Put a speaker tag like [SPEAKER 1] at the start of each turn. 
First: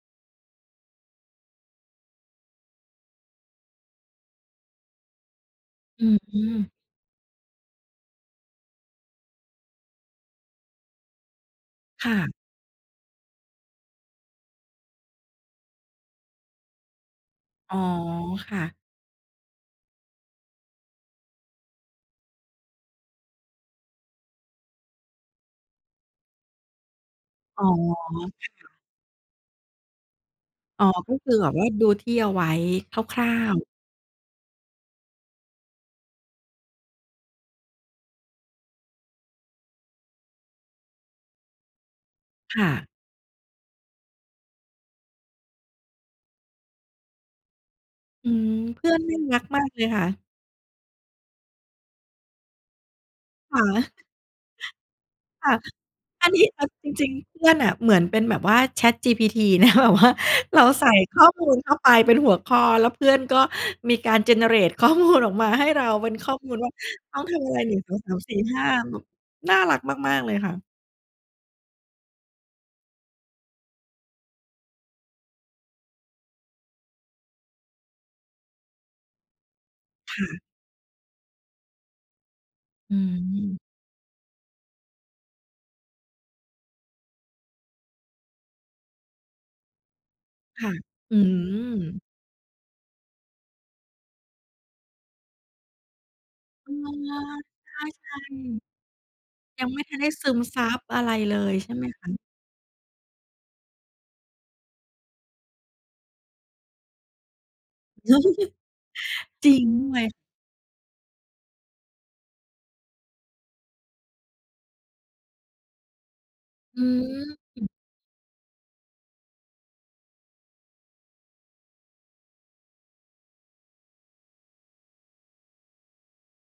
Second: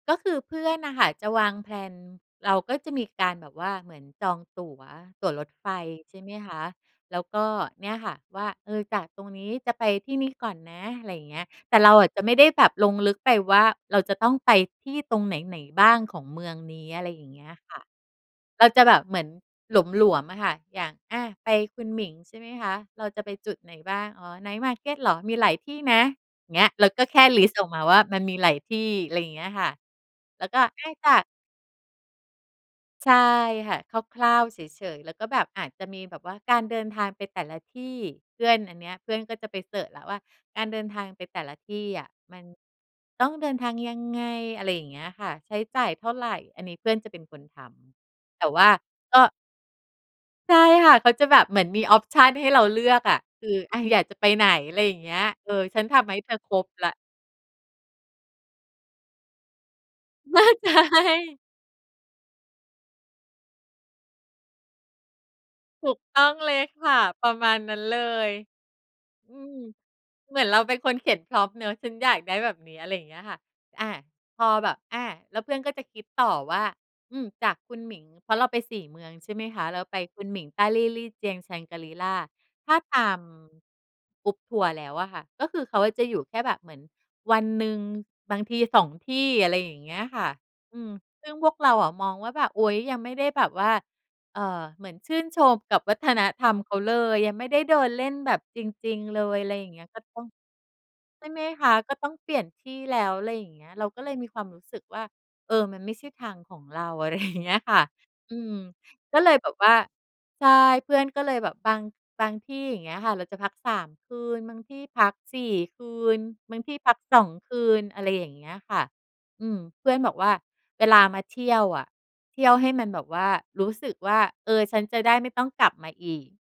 [SPEAKER 1] ก็คือเพื่อนน่ะค่ะ จะวางแพลน เราก็จะมีการแบบว่าเหมือนจองตั๋ว ตั๋วรถไฟ
[SPEAKER 2] อื
[SPEAKER 1] ใช่ไหมคะ
[SPEAKER 2] ม
[SPEAKER 1] แล้วก็ เนี่ยค่ะ ว่า เอ่อ จากตรงนี้จะไปที่นี่ก่อนนะ อะไรอย่างเงี้ย แต่เราอ
[SPEAKER 2] ค
[SPEAKER 1] ะ
[SPEAKER 2] ่
[SPEAKER 1] จะไม
[SPEAKER 2] ะ
[SPEAKER 1] ่ได้แบบลงลึกไปว่า เราจะต้องไปที่ตรงไหน ๆ บ้างของเมืองนี้ อะไรอย่างเงี้ยค
[SPEAKER 2] อ๋
[SPEAKER 1] ่
[SPEAKER 2] อ
[SPEAKER 1] ะ
[SPEAKER 2] ค่
[SPEAKER 1] ก
[SPEAKER 2] ะ
[SPEAKER 1] ็จะแบบเหมือนหลวม ๆ อะค่ะ อย่าง อะ ไปคุณหมิงใช่ไหมคะ เราจะไปจุดไหนบ้าง อ๋อ ไนต์มาร์เก็ตเหรอ มีหลายที่นะ เงี้ย เราก็แค่ list
[SPEAKER 2] อ
[SPEAKER 1] อ
[SPEAKER 2] ๋อ
[SPEAKER 1] อกมาว่า มันมี
[SPEAKER 2] ค
[SPEAKER 1] หลาย
[SPEAKER 2] ่
[SPEAKER 1] ท
[SPEAKER 2] ะ
[SPEAKER 1] ี่ ไรอย่างเงี้ยค่ะ แล้วก็ อ
[SPEAKER 2] อ๋อ
[SPEAKER 1] ้ายต
[SPEAKER 2] ก็
[SPEAKER 1] ะ
[SPEAKER 2] คือ แบบว่าดูที่เอาไว้
[SPEAKER 1] ใช
[SPEAKER 2] ค
[SPEAKER 1] ่
[SPEAKER 2] ร่าว ๆ
[SPEAKER 1] ค่ะ คร่าว ๆ เฉย ๆ แล้วก็แบบอาจจะมีแบบว่าการเดินทางไปแต่ละที่ เพื่อน อันเนี้ย เพื่อนก็จะไปเซิร์ชแล้วว่า การเดินทางไปแต่ละที่อะ มัน
[SPEAKER 2] ค่ะ
[SPEAKER 1] ต้องเดินทางยังไง? อะไรอย่างเงี้ยค่ะ ใช้จ่ายเท่าไร? อันนี้เพื่อนจะเป็นคนท
[SPEAKER 2] อื
[SPEAKER 1] ำ แต่
[SPEAKER 2] ม
[SPEAKER 1] ว่า
[SPEAKER 2] เพื่อนน
[SPEAKER 1] ก
[SPEAKER 2] ่า
[SPEAKER 1] ็
[SPEAKER 2] รักมากเลยค่ะ
[SPEAKER 1] ใช่ค่ะ เขาจะแบบเหมือนมี ออปชัน ให้เราเลือกอะ คือ
[SPEAKER 2] ค่
[SPEAKER 1] อะ
[SPEAKER 2] ะ
[SPEAKER 1] อยากจะไปไหน ไรอย่างเงี้ย เ
[SPEAKER 2] ค
[SPEAKER 1] ออ
[SPEAKER 2] ่ะ
[SPEAKER 1] ฉันทำให้
[SPEAKER 2] อ
[SPEAKER 1] เ
[SPEAKER 2] ั
[SPEAKER 1] ธ
[SPEAKER 2] น
[SPEAKER 1] อ
[SPEAKER 2] นี้
[SPEAKER 1] คร
[SPEAKER 2] เอ
[SPEAKER 1] บ
[SPEAKER 2] า
[SPEAKER 1] แล
[SPEAKER 2] จ
[SPEAKER 1] ้ว
[SPEAKER 2] ริง ๆ เพื่อนน่ะเหมือนเป็นแบบว่า ChatGPT นะ แบบว่า เราใส่ข้อมูลเข้าไปเป็นหัวข้อ แล้วเพื่อนก็มีการ generate ข้อมูล ออกมาให้เร
[SPEAKER 1] ถ
[SPEAKER 2] า
[SPEAKER 1] ูก
[SPEAKER 2] เป็น
[SPEAKER 1] ต้
[SPEAKER 2] ข
[SPEAKER 1] อ
[SPEAKER 2] ้
[SPEAKER 1] ง
[SPEAKER 2] อม
[SPEAKER 1] เ
[SPEAKER 2] ู
[SPEAKER 1] ล
[SPEAKER 2] ล
[SPEAKER 1] ย
[SPEAKER 2] ว่า
[SPEAKER 1] ค่ะ
[SPEAKER 2] ต้อ
[SPEAKER 1] ป
[SPEAKER 2] ง
[SPEAKER 1] ร
[SPEAKER 2] ท
[SPEAKER 1] ะม
[SPEAKER 2] ำอ
[SPEAKER 1] า
[SPEAKER 2] ะไ
[SPEAKER 1] ณ
[SPEAKER 2] ร ห
[SPEAKER 1] น
[SPEAKER 2] น
[SPEAKER 1] ั
[SPEAKER 2] ึ่
[SPEAKER 1] ้
[SPEAKER 2] ง
[SPEAKER 1] น
[SPEAKER 2] สอ
[SPEAKER 1] เ
[SPEAKER 2] ง
[SPEAKER 1] ล
[SPEAKER 2] สาม
[SPEAKER 1] ย
[SPEAKER 2] สี่ห้า แบบ
[SPEAKER 1] อื
[SPEAKER 2] น่
[SPEAKER 1] ม
[SPEAKER 2] ารักมาก ๆ เล
[SPEAKER 1] เหม
[SPEAKER 2] ย
[SPEAKER 1] ือน
[SPEAKER 2] ค่
[SPEAKER 1] เรา
[SPEAKER 2] ะ
[SPEAKER 1] เป็นคนเขียน Prompt เนาะ ฉันอยากได้แบบเนี้ย อะไรเงี้ยค่ะ อา พอแบบ อา แล้วเพื่อนก็จะคิดต่อว่า อืม จากคุณหมิง เพราะเราไป 4 เมืองใช่ไหมคะ เราไป
[SPEAKER 2] ค
[SPEAKER 1] คุ
[SPEAKER 2] ่
[SPEAKER 1] นหม
[SPEAKER 2] ะ
[SPEAKER 1] ิง Dali Lijiang Shangri-La ถ้า
[SPEAKER 2] อื
[SPEAKER 1] ตาม
[SPEAKER 2] ม
[SPEAKER 1] Group ทัวร์แล้วอะค่ะ ก็คือ เขาอะจะอยู่แค่แบบเหมือนวันหนึ่งบางที 2 ที่ อะไรอย่างเงี้ยค่ะ
[SPEAKER 2] ค่ะ
[SPEAKER 1] อืม
[SPEAKER 2] อื
[SPEAKER 1] ซึ่งพวกเราอะ
[SPEAKER 2] ม
[SPEAKER 1] มองว่าแบบ อุ๊ย ยังไม่ได้แบบว่า เอ่อ เหมือนชื่นชมกับวัฒนธรรม
[SPEAKER 2] เอ
[SPEAKER 1] เข
[SPEAKER 2] อ
[SPEAKER 1] าเลย ยังไม่ได้เดินเล
[SPEAKER 2] ใช
[SPEAKER 1] ่น
[SPEAKER 2] ่
[SPEAKER 1] แบบจริง ๆ เลย ไร
[SPEAKER 2] ๆ ย
[SPEAKER 1] อ
[SPEAKER 2] ั
[SPEAKER 1] ย่
[SPEAKER 2] ง
[SPEAKER 1] าง
[SPEAKER 2] ไ
[SPEAKER 1] เ
[SPEAKER 2] ม
[SPEAKER 1] ง
[SPEAKER 2] ่
[SPEAKER 1] ี้ย
[SPEAKER 2] ทั
[SPEAKER 1] ก
[SPEAKER 2] น
[SPEAKER 1] ็
[SPEAKER 2] ได้
[SPEAKER 1] ต้อ
[SPEAKER 2] ซ
[SPEAKER 1] ง
[SPEAKER 2] ึมซับอะไร
[SPEAKER 1] ใช่
[SPEAKER 2] เล
[SPEAKER 1] ไหม
[SPEAKER 2] ย
[SPEAKER 1] ค
[SPEAKER 2] ใช่
[SPEAKER 1] ะ
[SPEAKER 2] ไหม
[SPEAKER 1] ก็
[SPEAKER 2] ค
[SPEAKER 1] ต้
[SPEAKER 2] ะ?
[SPEAKER 1] องเปลี่ยนที่แล้ว ไรอย่างเงี้ย เราก็เลยมีความรู้สึกว่า เออ มันไม่ใช่ทางของเรา อะไร อย่างเงี้ยค่ะ อืม ก็เลยแ
[SPEAKER 2] จ
[SPEAKER 1] บ
[SPEAKER 2] ร
[SPEAKER 1] บ
[SPEAKER 2] ิง
[SPEAKER 1] ว่า
[SPEAKER 2] ด้วย
[SPEAKER 1] ใช่ เพื่อนก็เลยแบบบาง บางที่ อย่างเงี้ยค่ะ เราจะพัก 3 คืน บางที่พัก 4 คืน บางที่
[SPEAKER 2] อ
[SPEAKER 1] พัก 2 คื
[SPEAKER 2] ืม
[SPEAKER 1] น อะไรอย่างเงี้ยค่ะ อืม เพื่อนบอกว่า "เวลามาเที่ยวอะ เที่ยวให้มันแบบว่า รู้สึกว่า เออ ฉันจะได้ไม่ต้องกลับมาอีก"